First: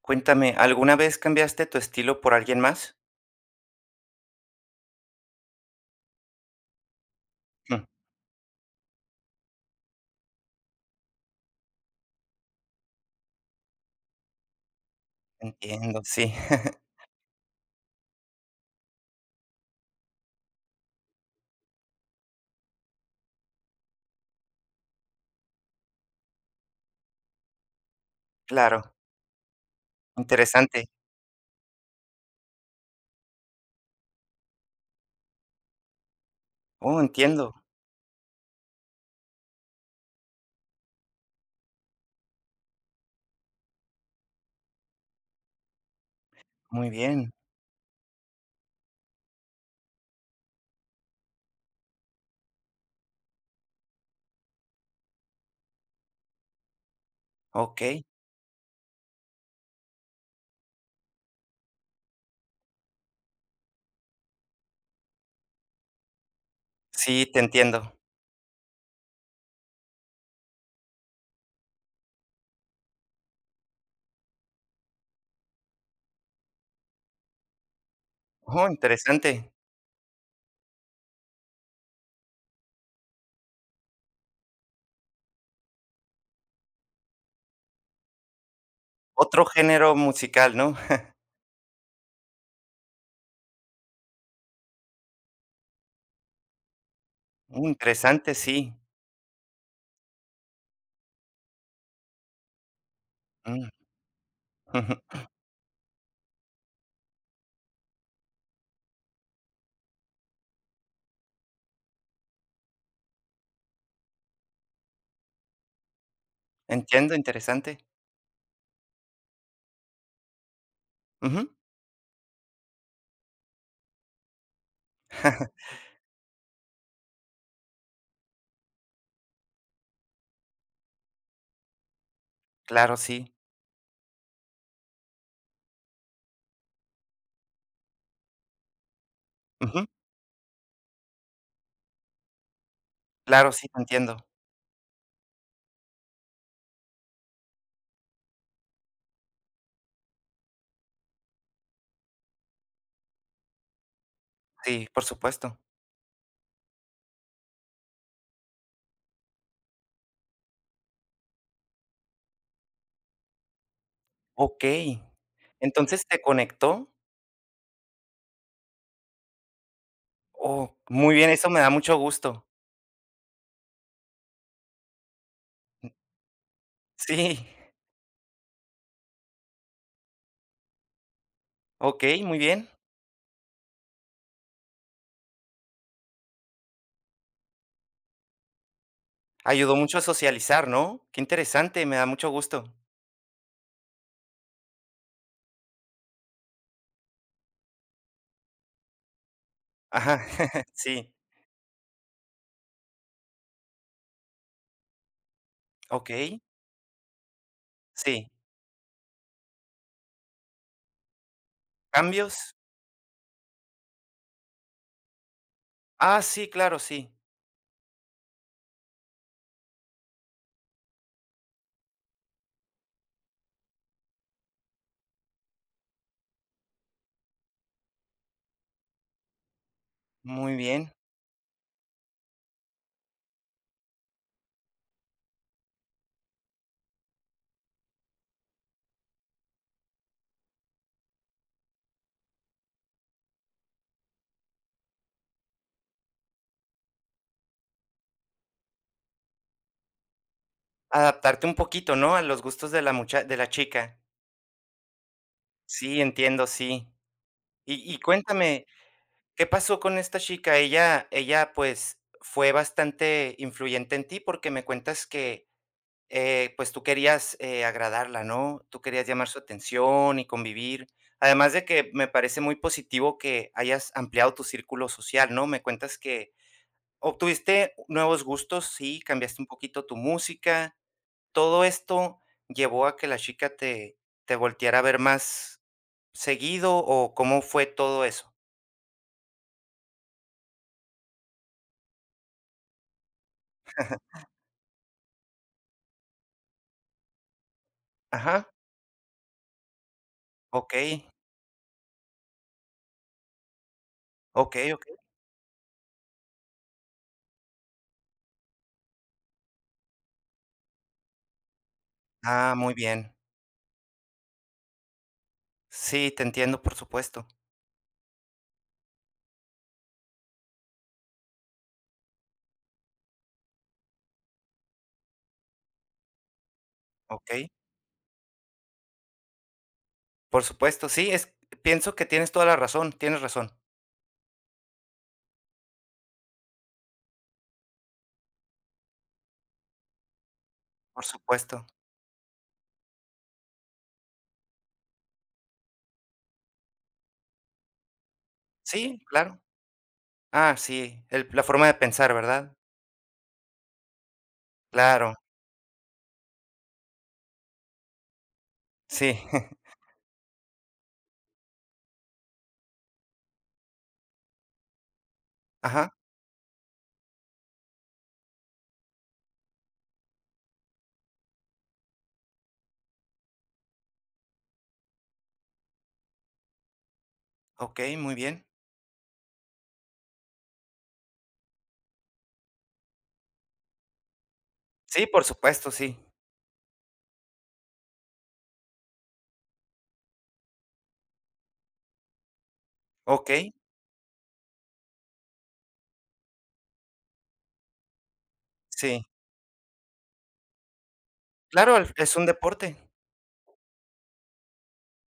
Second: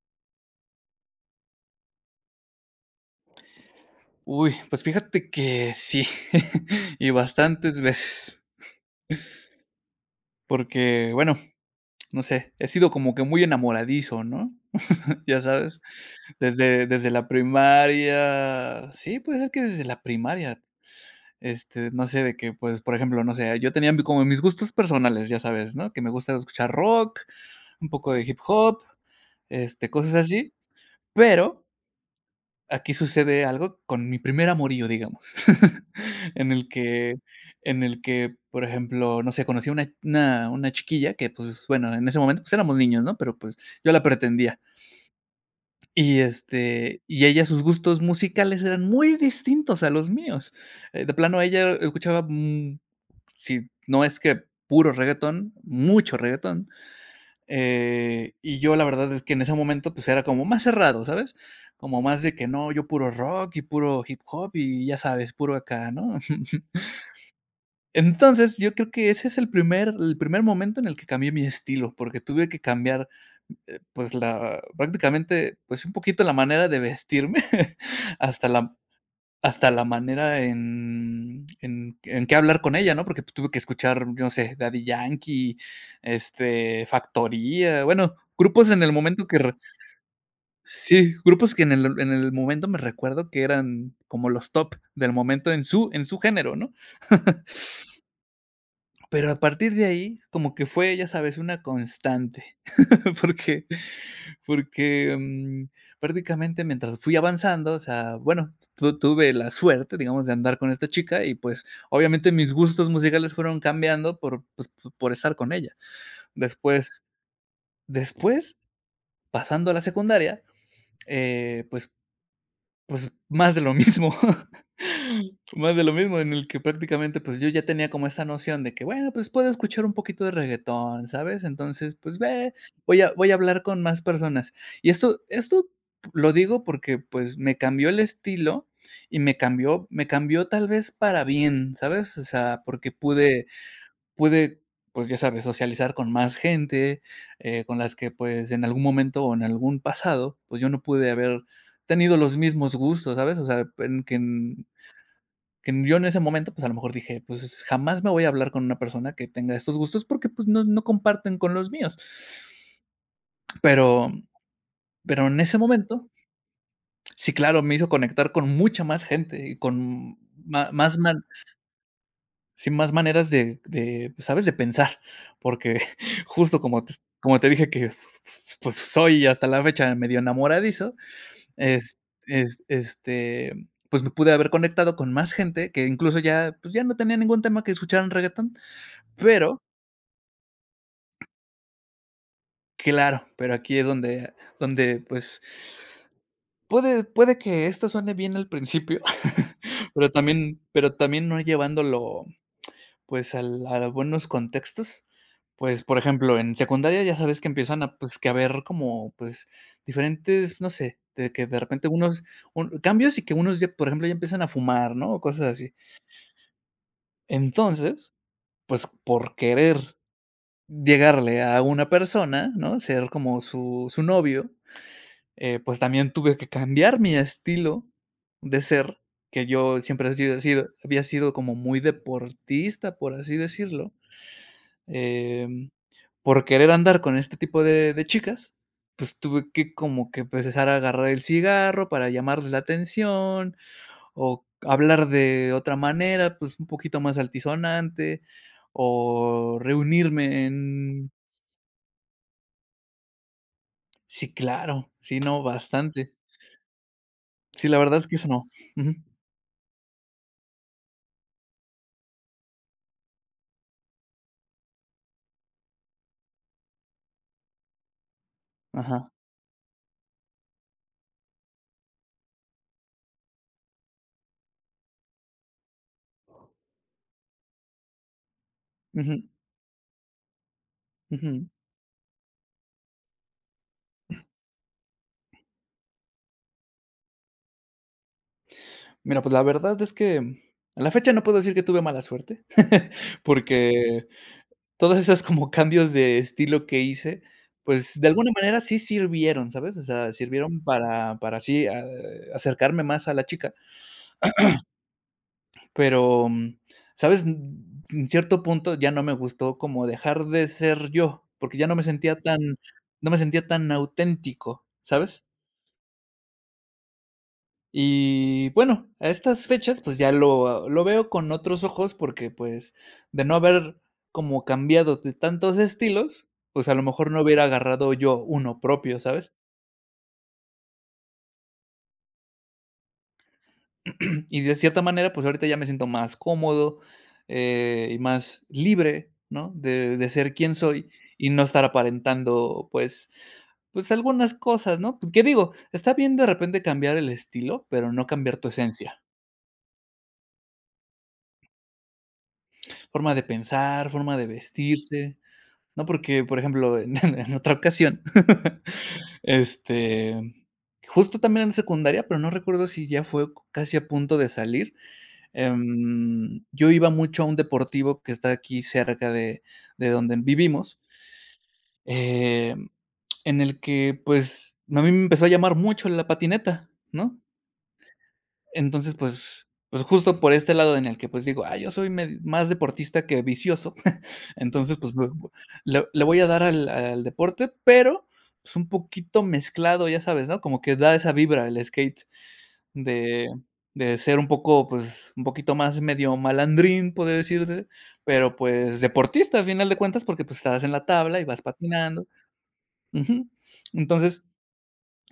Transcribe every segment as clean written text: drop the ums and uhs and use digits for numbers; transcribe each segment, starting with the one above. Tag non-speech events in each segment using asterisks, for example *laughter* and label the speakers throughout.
Speaker 1: Cuéntame, ¿alguna vez cambiaste tu estilo por alguien más?
Speaker 2: Uy, pues fíjate que sí, *laughs* y bastantes
Speaker 1: Mm,
Speaker 2: veces, porque, bueno, no sé, he sido como que muy enamoradizo, ¿no? *laughs* Ya sabes,
Speaker 1: entiendo, sí,
Speaker 2: desde
Speaker 1: *laughs*
Speaker 2: desde la primaria, sí, puede ser que desde la primaria, no sé, de que, pues, por ejemplo, no sé, yo tenía mi como mis gustos personales, ya sabes, ¿no? Que me gusta escuchar rock, un poco de hip hop,
Speaker 1: claro,
Speaker 2: cosas así,
Speaker 1: interesante.
Speaker 2: pero aquí sucede algo con mi primer amorío, digamos, *laughs* en el
Speaker 1: Oh,
Speaker 2: que
Speaker 1: entiendo,
Speaker 2: en el que, por ejemplo, no sé, conocí a una chiquilla que, pues, bueno, en ese momento, pues, éramos niños, ¿no? Pero, pues, yo la pretendía. Y,
Speaker 1: muy
Speaker 2: este, y
Speaker 1: bien,
Speaker 2: ella, sus gustos musicales eran muy distintos a los míos. De plano, ella escuchaba, si no es que puro reggaetón, mucho reggaetón.
Speaker 1: okey.
Speaker 2: Y yo la verdad es que en ese momento, pues, era como más cerrado, ¿sabes? Como más de que no, yo puro rock y puro hip hop y ya sabes, puro acá, ¿no? *laughs*
Speaker 1: Sí, te entiendo.
Speaker 2: Entonces, yo creo que ese es el primer momento en el que cambié mi estilo, porque tuve que cambiar, pues, la prácticamente, pues, un poquito la manera de vestirme *laughs* hasta
Speaker 1: Oh,
Speaker 2: la
Speaker 1: interesante.
Speaker 2: hasta la manera en qué hablar con ella, ¿no? Porque pues, tuve que escuchar, yo no sé, Daddy Yankee, Factoría, bueno, grupos en el momento que
Speaker 1: Otro
Speaker 2: re
Speaker 1: género musical, ¿no?
Speaker 2: sí, grupos que en el momento me recuerdo que eran como los top del momento en su género, ¿no?
Speaker 1: Mm, interesante, sí.
Speaker 2: Pero a partir de ahí, como que fue, ya sabes, una constante, *laughs* porque
Speaker 1: Mm,
Speaker 2: porque,
Speaker 1: *laughs*
Speaker 2: prácticamente mientras fui avanzando, o sea, bueno, tu tuve la suerte, digamos, de andar con esta chica y, pues, obviamente mis gustos musicales fueron cambiando por, pues, por estar con ella. Después
Speaker 1: Entiendo, interesante.
Speaker 2: después, pasando a la secundaria,
Speaker 1: Ujú,
Speaker 2: eh, pues pues, más de lo mismo. *laughs* Más de lo mismo, en el que prácticamente, pues, yo ya tenía como esta noción de que, bueno, pues, puedo escuchar un poquito de reguetón, ¿sabes? Entonces, pues, ve,
Speaker 1: claro,
Speaker 2: voy a voy
Speaker 1: sí.
Speaker 2: a hablar con más personas. Y esto lo digo porque, pues, me cambió el estilo y me
Speaker 1: Ujú,
Speaker 2: cambió me cambió tal vez para bien, ¿sabes? O sea, porque pude
Speaker 1: claro, sí, te entiendo.
Speaker 2: pude, pues, ya sabes, socializar con más gente, con las que, pues, en algún momento o en algún pasado, pues, yo no pude haber tenido los mismos gustos, ¿sabes? O sea, en que en
Speaker 1: Sí, por supuesto.
Speaker 2: que yo en ese momento, pues, a lo mejor dije: "Pues, jamás me voy a hablar con una persona que tenga estos gustos porque, pues, no comparten con los míos". Pero
Speaker 1: Okey.
Speaker 2: pero en ese
Speaker 1: Entonces,
Speaker 2: momento
Speaker 1: ¿te conectó?
Speaker 2: sí, claro, me hizo conectar con mucha más gente y con ma
Speaker 1: Oh,
Speaker 2: más
Speaker 1: muy
Speaker 2: man
Speaker 1: bien, eso me da mucho gusto.
Speaker 2: sí, más maneras de, ¿sabes?, de pensar, porque *laughs* justo como te como
Speaker 1: Sí,
Speaker 2: te dije que, pues, soy hasta la fecha medio enamoradizo, es
Speaker 1: okey, muy bien.
Speaker 2: pues, me pude haber conectado con más gente que incluso ya, pues, ya no tenía ningún tema que escucharan reguetón. Pero,
Speaker 1: Ayudó mucho a socializar, ¿no? Qué interesante, me da mucho gusto.
Speaker 2: claro, pero aquí es donde, pues, puede que esto suene bien al principio, *laughs* pero
Speaker 1: Ajá,
Speaker 2: también
Speaker 1: *laughs*
Speaker 2: pero
Speaker 1: sí,
Speaker 2: también no llevándolo, pues, al a buenos contextos. Pues, por ejemplo,
Speaker 1: okey,
Speaker 2: en secundaria ya sabes que empiezan a, pues, que
Speaker 1: sí.
Speaker 2: a ver como, pues, diferentes, no sé, de que de repente unos
Speaker 1: ¿Cambios?
Speaker 2: un cambios y que unos ya, por ejemplo, ya empiezan a fumar, ¿no? O cosas así.
Speaker 1: Ah, sí, claro, sí.
Speaker 2: Entonces, pues, por querer llegarle a una persona, ¿no? Ser como su novio, pues también tuve que cambiar mi estilo de ser, que yo siempre he sido,
Speaker 1: Muy bien.
Speaker 2: había sido como muy deportista, por así decirlo, em, por querer andar con este tipo de chicas, pues tuve que como que empezar a agarrar el cigarro para llamarles la atención o hablar de otra manera, pues un poquito más altisonante o reunirme.
Speaker 1: Adaptarte un poquito, ¿no?, a los gustos de la mucha de la chica.
Speaker 2: Sí, claro, sí, no,
Speaker 1: Sí,
Speaker 2: bastante.
Speaker 1: entiendo, sí.
Speaker 2: Sí, la
Speaker 1: Y
Speaker 2: verdad
Speaker 1: y
Speaker 2: es que eso no.
Speaker 1: cuéntame,
Speaker 2: Ujú.
Speaker 1: ¿qué pasó con esta chica? Ella, pues, fue bastante influyente en ti, porque me cuentas que eh, pues tú querías, agradarla, ¿no? Tú querías
Speaker 2: Ajá.
Speaker 1: llamar su atención y convivir. Además de que me parece muy positivo que hayas ampliado tu círculo social, ¿no? Me cuentas que obtuviste nuevos gustos, sí,
Speaker 2: Ujú.
Speaker 1: cambiaste un poquito tu música.
Speaker 2: Ujú.
Speaker 1: Todo esto llevó a que la chica te volteara a ver más seguido, ¿o cómo fue todo eso?
Speaker 2: Mira, pues la verdad es que a la fecha no puedo decir que tuve mala suerte, *laughs* porque todas esas como cambios de estilo que hice, pues de alguna
Speaker 1: Ajá,
Speaker 2: manera sí sirvieron, ¿sabes? O sea, sirvieron
Speaker 1: okey,
Speaker 2: para sí, acercarme más a la chica,
Speaker 1: okey, okey.
Speaker 2: pero, ¿sabes? En cierto punto ya no me gustó como dejar de ser yo, porque
Speaker 1: Ah, muy
Speaker 2: no
Speaker 1: bien.
Speaker 2: me sentía tan auténtico, ¿sabes?
Speaker 1: Sí, te entiendo, por supuesto.
Speaker 2: Y bueno, a estas fechas, pues ya lo veo con otros ojos porque, pues, de no haber como cambiado de tantos estilos, pues, a lo mejor no hubiera
Speaker 1: Okey.
Speaker 2: agarrado yo uno propio, ¿sabes?
Speaker 1: Por supuesto, sí, es pienso que tienes toda la razón, tienes razón,
Speaker 2: *clears throat* Y de cierta manera, pues, ahorita ya me siento más cómodo, y más libre, ¿no? De ser quien soy
Speaker 1: por
Speaker 2: y no estar
Speaker 1: supuesto.
Speaker 2: aparentando, pues, algunas cosas, ¿no? Pues, ¿qué digo? Está bien de repente cambiar el estilo, pero no cambiar tu
Speaker 1: Sí,
Speaker 2: esencia.
Speaker 1: claro. Ah, sí, el la forma de pensar, ¿verdad?
Speaker 2: Forma de pensar, forma de
Speaker 1: Claro,
Speaker 2: vestirse. No, porque, por ejemplo, en *laughs* en otra ocasión,
Speaker 1: sí.
Speaker 2: *laughs*
Speaker 1: *laughs*
Speaker 2: este, justo también en secundaria, pero no recuerdo si ya fue c casi a punto de salir,
Speaker 1: Ajá,
Speaker 2: yo iba mucho a un deportivo que está aquí cerca de donde vivimos, em, en el que, pues, a mí me empezó a llamar mucho la patineta, ¿no?
Speaker 1: okey, muy bien.
Speaker 2: Entonces, pues, justo por este lado en el que, pues, digo: "Ah, yo soy me más deportista que vicioso". *laughs* Entonces, pues,
Speaker 1: Sí,
Speaker 2: bu
Speaker 1: por
Speaker 2: bu
Speaker 1: supuesto,
Speaker 2: le
Speaker 1: sí.
Speaker 2: le voy a dar al deporte, pero, pues, un poquito mezclado, ya sabes, ¿no? Como que da esa vibra el skate de
Speaker 1: Okey,
Speaker 2: de ser un poco, pues, un poquito más medio malandrín, podría decirte, pero, pues,
Speaker 1: sí.
Speaker 2: deportista, al final de cuentas, porque, pues, estás en la tabla y vas
Speaker 1: Claro, el
Speaker 2: patinando.
Speaker 1: es un deporte.
Speaker 2: Ujú. Entonces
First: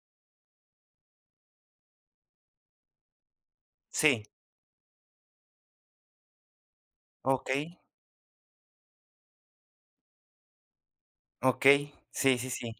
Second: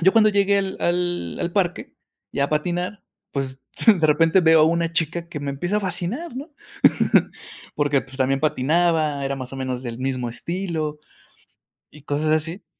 Speaker 2: yo cuando llegué al parque, ya a patinar, pues, *laughs* de
Speaker 1: Sí,
Speaker 2: repente veo a una chica que me empieza a fascinar, ¿no? *laughs*
Speaker 1: okey,
Speaker 2: Porque, pues, también patinaba, era más o menos del mismo estilo
Speaker 1: okey.
Speaker 2: y cosas
Speaker 1: Sí, sí,
Speaker 2: así.
Speaker 1: sí.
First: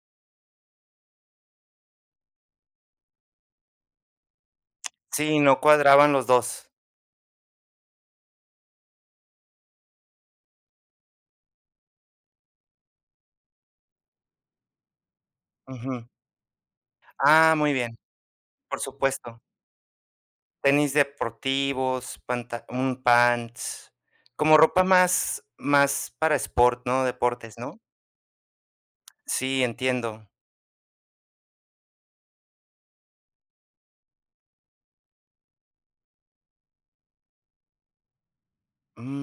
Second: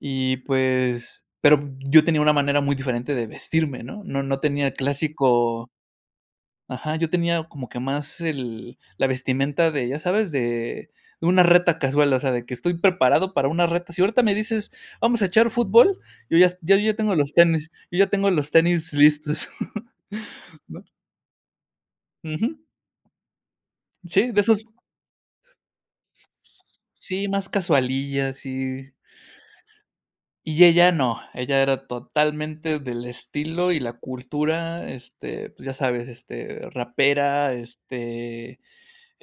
Speaker 2: Y, pues, pero yo tenía una manera muy diferente de vestirme, ¿no? No tenía el
Speaker 1: Sí, no
Speaker 2: clásico.
Speaker 1: cuadraban los 2.
Speaker 2: Ajá, yo tenía como que más el la vestimenta de, ya sabes, de una reta casual, o sea, de que estoy preparado para una reta. Si ahorita me dices: "Vamos a echar fútbol",
Speaker 1: Ujú.
Speaker 2: yo ya tengo los
Speaker 1: Ah,
Speaker 2: tenis,
Speaker 1: muy bien,
Speaker 2: yo ya tengo los
Speaker 1: por
Speaker 2: tenis
Speaker 1: supuesto.
Speaker 2: listos, *laughs* ¿no?
Speaker 1: Tenis deportivos,
Speaker 2: Ujú.
Speaker 1: panta un pants,
Speaker 2: Sí, de
Speaker 1: como
Speaker 2: esos
Speaker 1: ropa más para sport, ¿no?
Speaker 2: sí, más
Speaker 1: Deportes, ¿no?
Speaker 2: casualillas, y
Speaker 1: Sí, entiendo.
Speaker 2: Y ella no, ella era totalmente del estilo y la cultura, pues, ya sabes, rapera,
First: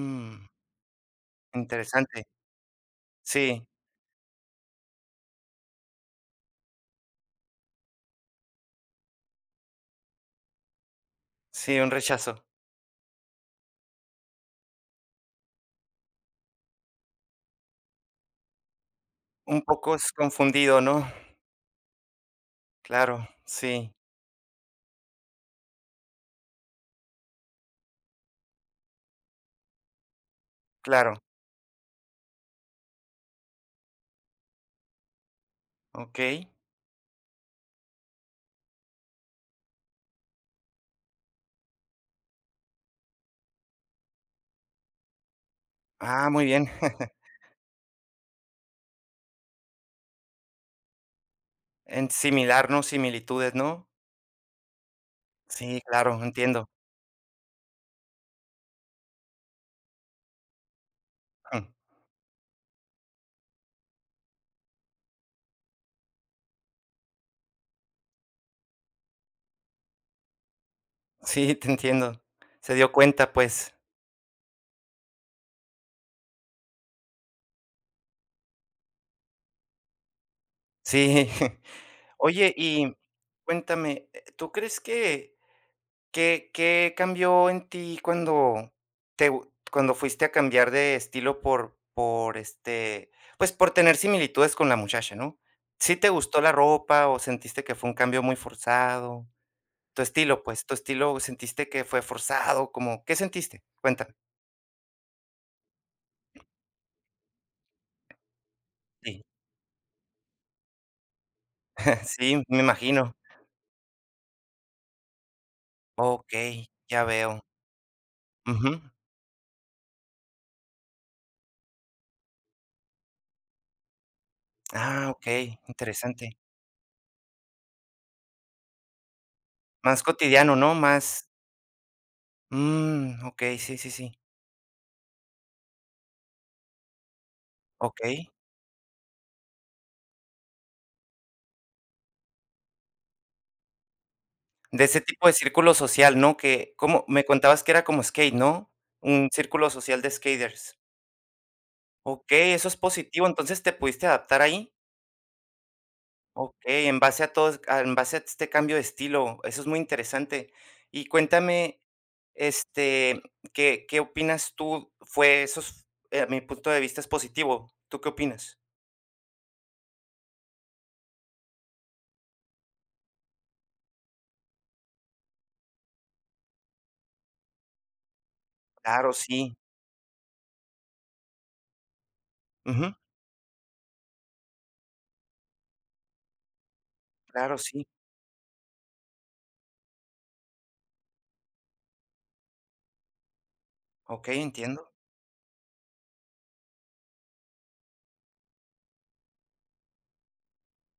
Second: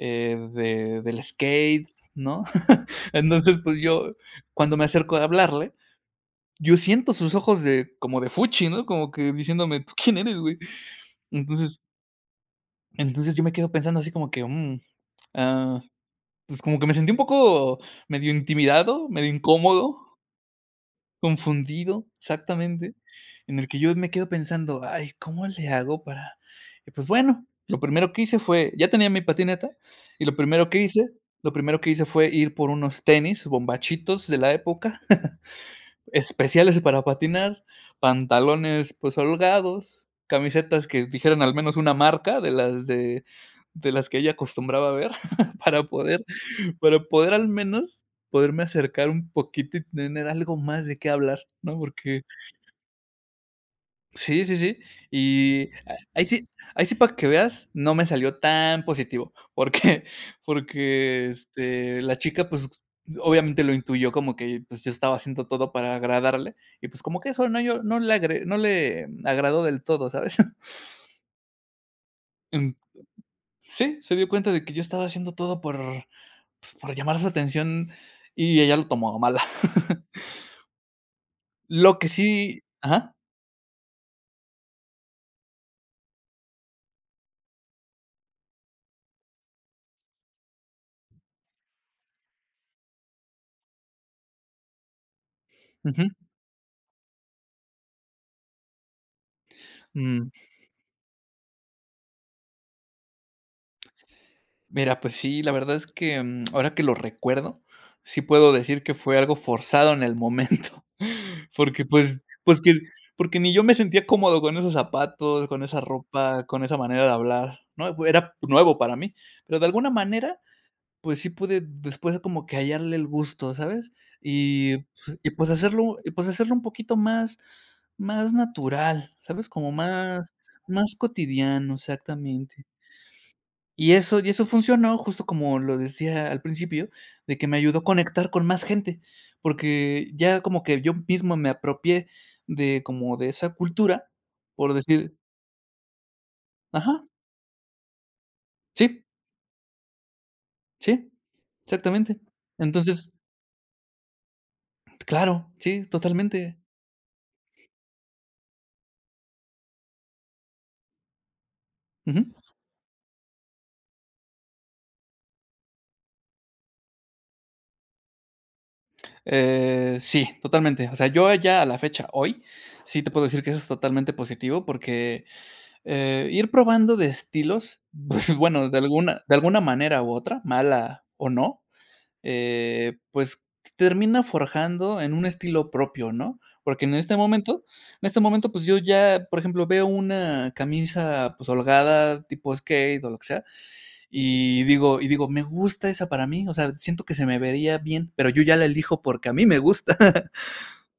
Speaker 2: De del skate,
Speaker 1: interesante.
Speaker 2: ¿no? *laughs* Entonces,
Speaker 1: Sí,
Speaker 2: pues, yo cuando me acerco a hablarle, yo siento sus ojos de como de fuchi, ¿no? Como que diciéndome: "¿Tú quién eres, güey?".
Speaker 1: sí,
Speaker 2: Entonces
Speaker 1: un rechazo.
Speaker 2: entonces yo me quedo pensando así como que, ah, pues, como que me sentí un poco medio intimidado, medio
Speaker 1: Un poco
Speaker 2: incómodo.
Speaker 1: es confundido, ¿no?
Speaker 2: Confundido, exactamente,
Speaker 1: Claro,
Speaker 2: en el que
Speaker 1: sí,
Speaker 2: yo me quedo pensando: "Ay, ¿cómo le hago para?". Y, pues, bueno, lo primero que hice fue ya tenía mi patineta, y lo primero que hice
Speaker 1: claro.
Speaker 2: lo primero que hice fue ir por unos tenis bombachitos de la época, *laughs*
Speaker 1: Okey.
Speaker 2: especiales para patinar, pantalones, pues, holgados, camisetas que dijeran al menos una marca de las que ella acostumbraba ver *laughs* para poder
Speaker 1: Ah, muy bien.
Speaker 2: para
Speaker 1: *laughs*
Speaker 2: poder al menos poderme acercar un poquito y tener algo más de qué hablar, ¿no?
Speaker 1: En
Speaker 2: Porque
Speaker 1: similar, ¿no? Similitudes, ¿no?
Speaker 2: sí, sí, sí. Y
Speaker 1: Sí,
Speaker 2: a
Speaker 1: claro, entiendo.
Speaker 2: ahí sí para que veas, no me salió tan positivo, porque *laughs* porque,
Speaker 1: Mm,
Speaker 2: la chica, pues, obviamente lo intuyó como que, pues, yo estaba haciendo todo para agradarle y, pues, como que eso no yo no le agradó del todo, ¿sabes? *laughs*
Speaker 1: sí, te entiendo.
Speaker 2: Em,
Speaker 1: Se dio cuenta, pues.
Speaker 2: sí, se dio cuenta de que yo estaba haciendo todo por, pues, por llamar su atención y ella lo tomó a mala. *laughs*
Speaker 1: Sí. *laughs*
Speaker 2: Lo que
Speaker 1: Oye,
Speaker 2: sí.
Speaker 1: y
Speaker 2: Ajá,
Speaker 1: cuéntame, ¿tú crees que qué cambió en ti cuando te gu cuando fuiste a cambiar de estilo por, este, pues, por tener similitudes con la muchacha, no? ¿Sí
Speaker 2: ujú.
Speaker 1: te gustó la ropa o sentiste que fue un cambio muy forzado? Tu
Speaker 2: Mm.
Speaker 1: estilo, pues, tu estilo, ¿sentiste que fue forzado? Como, ¿qué sentiste? Cuéntame.
Speaker 2: Mira, pues sí, la verdad es que, ahora que lo recuerdo, sí puedo decir que fue
Speaker 1: Sí.
Speaker 2: algo forzado en el momento, *laughs* porque,
Speaker 1: *laughs*
Speaker 2: pues
Speaker 1: Sí, me
Speaker 2: pues que
Speaker 1: imagino.
Speaker 2: porque ni yo me sentía cómodo con esos zapatos, con esa ropa, con
Speaker 1: Okey,
Speaker 2: esa manera
Speaker 1: ya
Speaker 2: de
Speaker 1: veo.
Speaker 2: hablar, ¿no? Era nuevo
Speaker 1: Ujú.
Speaker 2: para mí, pero de alguna manera pues sí pude después como que hallarle el gusto, ¿sabes? Y
Speaker 1: Ah,
Speaker 2: pues
Speaker 1: okey, interesante.
Speaker 2: hacerlo un poquito más natural, ¿sabes? Como
Speaker 1: Más
Speaker 2: más
Speaker 1: cotidiano, ¿no?
Speaker 2: más
Speaker 1: Más,
Speaker 2: cotidiano, exactamente.
Speaker 1: mm, okey, sí, sí,
Speaker 2: Y
Speaker 1: sí,
Speaker 2: eso y eso funcionó, justo como lo decía al principio, de que me ayudó a conectar
Speaker 1: okey.
Speaker 2: con más gente, porque ya como que yo mismo me apropié de esa cultura, por
Speaker 1: De ese
Speaker 2: decir
Speaker 1: tipo de círculo social, ¿no? Que,
Speaker 2: ajá,
Speaker 1: como me contabas que era como skate, ¿no?
Speaker 2: sí,
Speaker 1: Un círculo social de skaters.
Speaker 2: sí, exactamente.
Speaker 1: Okey, eso es
Speaker 2: Entonces,
Speaker 1: positivo, entonces, ¿te pudiste adaptar ahí?
Speaker 2: claro, sí, totalmente.
Speaker 1: Okey, en base a todo, a en base a este cambio de estilo, eso es muy interesante. Y cuéntame,
Speaker 2: Ujú.
Speaker 1: este, ¿qué qué opinas tú? Fue eso es a mi punto de vista es positivo, ¿tú qué opinas?
Speaker 2: Sí, totalmente. O sea, yo ya a la fecha, hoy, sí te puedo decir que eso es totalmente positivo porque, ir probando de estilos, *laughs* pues, bueno, de
Speaker 1: Claro,
Speaker 2: alguna de
Speaker 1: sí.
Speaker 2: alguna manera u otra, mala o no,
Speaker 1: Ujú,
Speaker 2: pues, termina forjando en un estilo propio, ¿no? Porque
Speaker 1: claro, sí.
Speaker 2: en este momento, pues, yo ya, por ejemplo, veo una camisa, pues, holgada tipo skate o lo que sea,
Speaker 1: Okey, entiendo.
Speaker 2: y digo, me gusta esa para mí, o sea, siento que se me vería bien, pero yo ya la elijo porque a mí me gusta. *laughs*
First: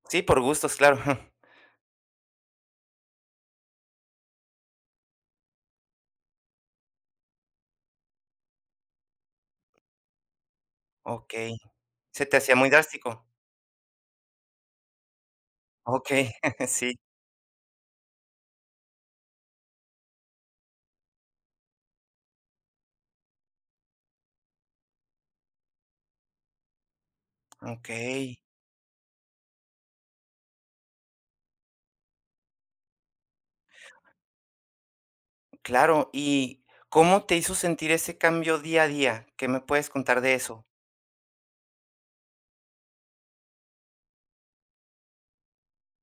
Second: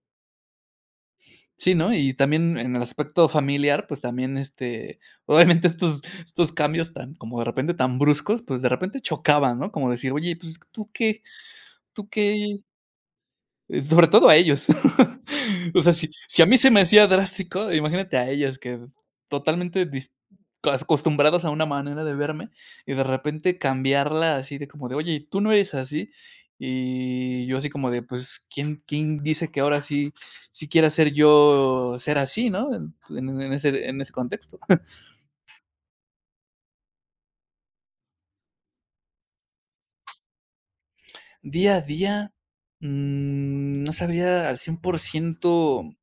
Speaker 1: Sí, por gustos, claro. *laughs*
Speaker 2: Sí, ¿no? Y también en el aspecto familiar, pues también este, obviamente estos cambios tan, como de repente tan bruscos, pues de repente chocaban, ¿no? Como decir, oye, pues tú qué,
Speaker 1: Okey.
Speaker 2: tú
Speaker 1: ¿Se te hacía
Speaker 2: qué.
Speaker 1: muy drástico?
Speaker 2: Sobre todo a ellos. *laughs* O sea, si
Speaker 1: Okey,
Speaker 2: si a mí
Speaker 1: *laughs*
Speaker 2: se me
Speaker 1: sí,
Speaker 2: hacía drástico, imagínate a ellas que totalmente dis as acostumbradas a una manera de verme, y de repente cambiarla así de como de: "Oye, tú no eres así". Y yo así como de:
Speaker 1: okey,
Speaker 2: "Pues, ¿quién dice que ahora sí sí quiera ser yo ser así?", ¿no? En ese en ese contexto.
Speaker 1: claro. ¿Y cómo te hizo sentir ese cambio día a día? ¿Qué me puedes contar de eso?
Speaker 2: *laughs* Día a día, mm, no sabría al 100%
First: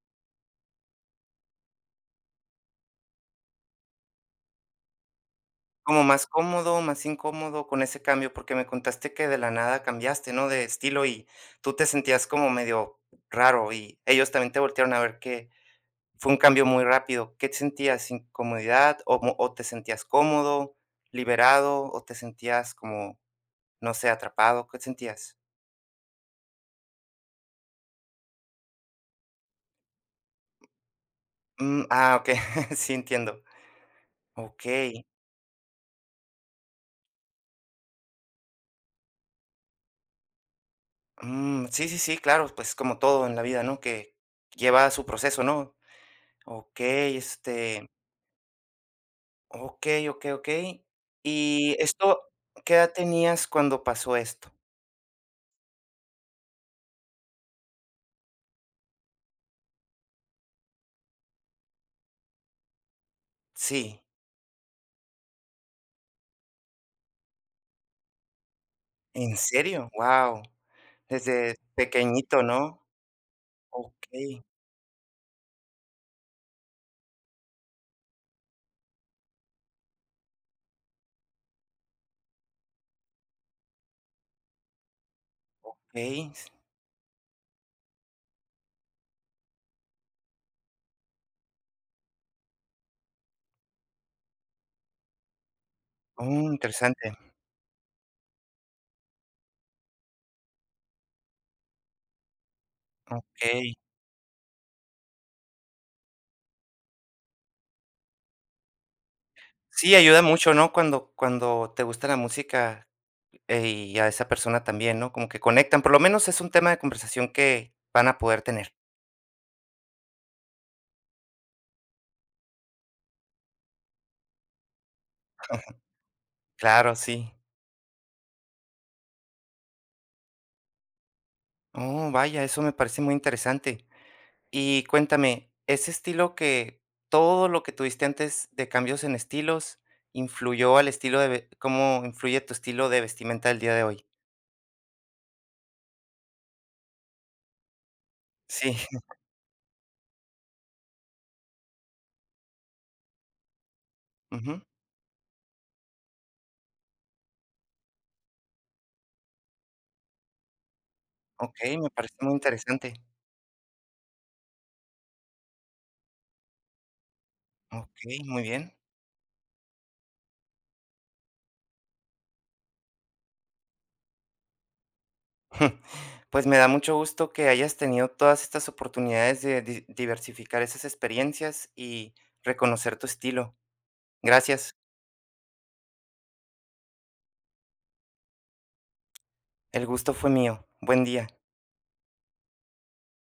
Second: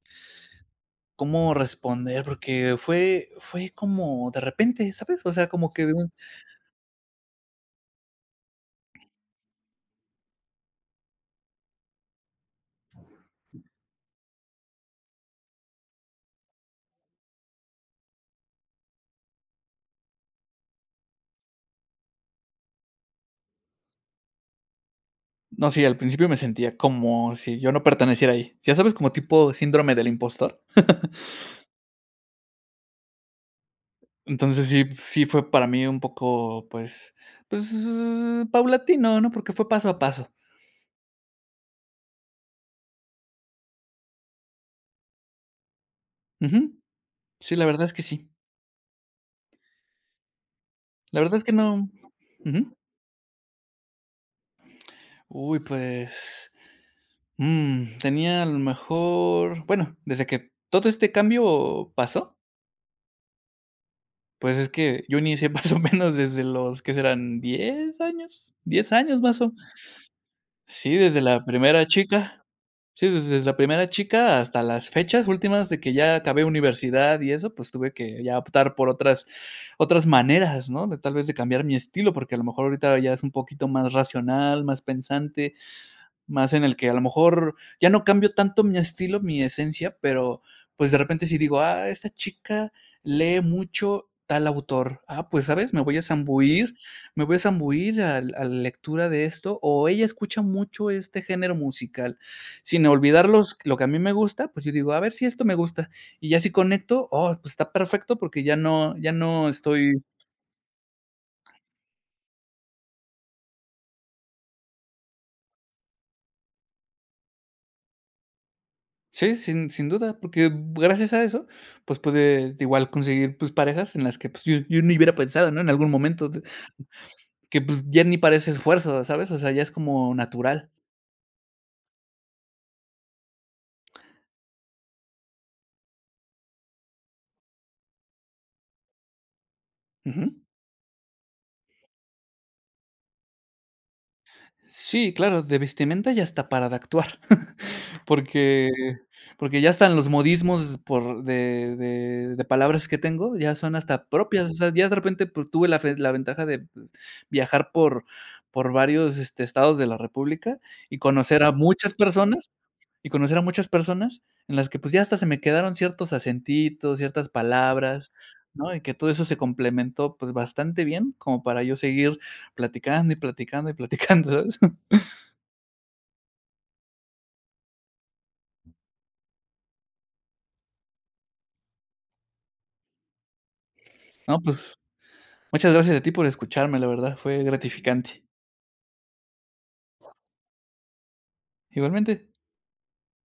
Speaker 2: cómo responder, porque fue como de repente, ¿sabes? O sea, como que de
Speaker 1: ¿Como
Speaker 2: un
Speaker 1: más cómodo, más incómodo con ese cambio? Porque me contaste que de la nada cambiaste, ¿no?, de estilo y tú te sentías como medio raro, y ellos también te voltearon a ver que fue un cambio muy rápido. ¿Qué sentías? ¿Incomodidad o te sentías cómodo, liberado, o te sentías como no sé, atrapado, ¿qué sentías?
Speaker 2: no sé, al principio me sentía como si yo no perteneciera ahí. Ya sabes, como tipo síndrome del impostor.
Speaker 1: Mm, ah, okey, *laughs* sí, entiendo.
Speaker 2: Entonces sí
Speaker 1: Okey,
Speaker 2: sí fue para mí un poco, pues pues, paulatino, ¿no? Porque fue paso a paso.
Speaker 1: mm, sí, sí, sí, claro, pues, como todo en la vida, ¿no?, que lleva su proceso, ¿no?
Speaker 2: Ujú.
Speaker 1: Okey,
Speaker 2: Sí, la verdad
Speaker 1: este,
Speaker 2: es que sí.
Speaker 1: okey, okey, okey.
Speaker 2: La verdad es que
Speaker 1: Y
Speaker 2: no,
Speaker 1: esto,
Speaker 2: ujú.
Speaker 1: ¿qué edad tenías cuando pasó esto?
Speaker 2: Uy, pues, mm, tenía a lo mejor bueno, desde que todo este cambio pasó.
Speaker 1: Sí,
Speaker 2: Pues es que yo inicié *laughs* más o menos desde los, ¿qué serán? ¿10 años? 10 años
Speaker 1: ¿en
Speaker 2: más o.
Speaker 1: serio? Wow,
Speaker 2: Sí, desde la
Speaker 1: desde
Speaker 2: primera chica.
Speaker 1: pequeñito, ¿no?
Speaker 2: Sí, desde la primera chica
Speaker 1: Okey,
Speaker 2: hasta las fechas últimas de que ya acabé universidad y eso, pues tuve que ya optar por otras otras maneras, ¿no? De tal vez de cambiar mi estilo, porque a lo mejor ahorita ya es un poquito más racional, más pensante,
Speaker 1: okey,
Speaker 2: más en el que a lo mejor ya no cambio tanto mi estilo, mi esencia, pero pues de repente si digo, ah, esta chica lee mucho tal autor. Ah, pues sabes, me voy a
Speaker 1: oh,
Speaker 2: zambuir,
Speaker 1: interesante,
Speaker 2: me voy a zambuir a la lectura de esto, o ella escucha mucho este género musical, sin olvidar los-
Speaker 1: okey.
Speaker 2: lo que a mí me gusta, pues yo digo, a ver si esto me gusta, y ya si conecto, oh, pues está perfecto porque ya no, ya no estoy.
Speaker 1: Sí, ayuda mucho, ¿no?, cuando te gusta la música eh, y a esa persona también, ¿no? Como que conectan, por lo menos es un tema de conversación que van a poder tener.
Speaker 2: Sí, sin duda, porque gracias a eso, pues, pude igual conseguir, pues, parejas en las que, pues, yo ni hubiera pensado, ¿no? En algún momento de
Speaker 1: Claro, sí.
Speaker 2: que, pues, ya ni parece esfuerzo, ¿sabes? O sea, ya es como natural.
Speaker 1: Oh, vaya, eso me parece muy interesante. Y cuéntame, ¿ese estilo que todo lo que tuviste antes de cambios en estilos
Speaker 2: Ujú.
Speaker 1: influyó al estilo de ve cómo influye tu estilo de vestimenta del día de hoy?
Speaker 2: Sí, claro, de vestimenta y hasta para de actuar, *laughs* porque
Speaker 1: Sí, *laughs*
Speaker 2: porque ya están los modismos por de palabras que tengo, ya son hasta propias, o
Speaker 1: ujú.
Speaker 2: sea, ya de repente, pues, tuve la fe la ventaja de, pues, viajar por varios, este, estados de la república y conocer a
Speaker 1: Okey, me
Speaker 2: muchas
Speaker 1: parece muy
Speaker 2: personas.
Speaker 1: interesante.
Speaker 2: Y conocer a muchas personas en las que, pues, ya hasta se me quedaron ciertos acentitos, ciertas palabras,
Speaker 1: Okey, muy bien.
Speaker 2: ¿no? Y que todo eso se complementó, pues, bastante bien, como para yo seguir platicando, y platicando, y platicando, ¿sabes? *laughs*
Speaker 1: *laughs* Pues me da mucho gusto que hayas tenido todas estas oportunidades de diversificar esas experiencias y reconocer tu estilo.
Speaker 2: No,
Speaker 1: Gracias,
Speaker 2: pues, muchas gracias a ti por escucharme, la verdad, fue gratificante.
Speaker 1: el gusto fue mío. Buen día.
Speaker 2: Igualmente.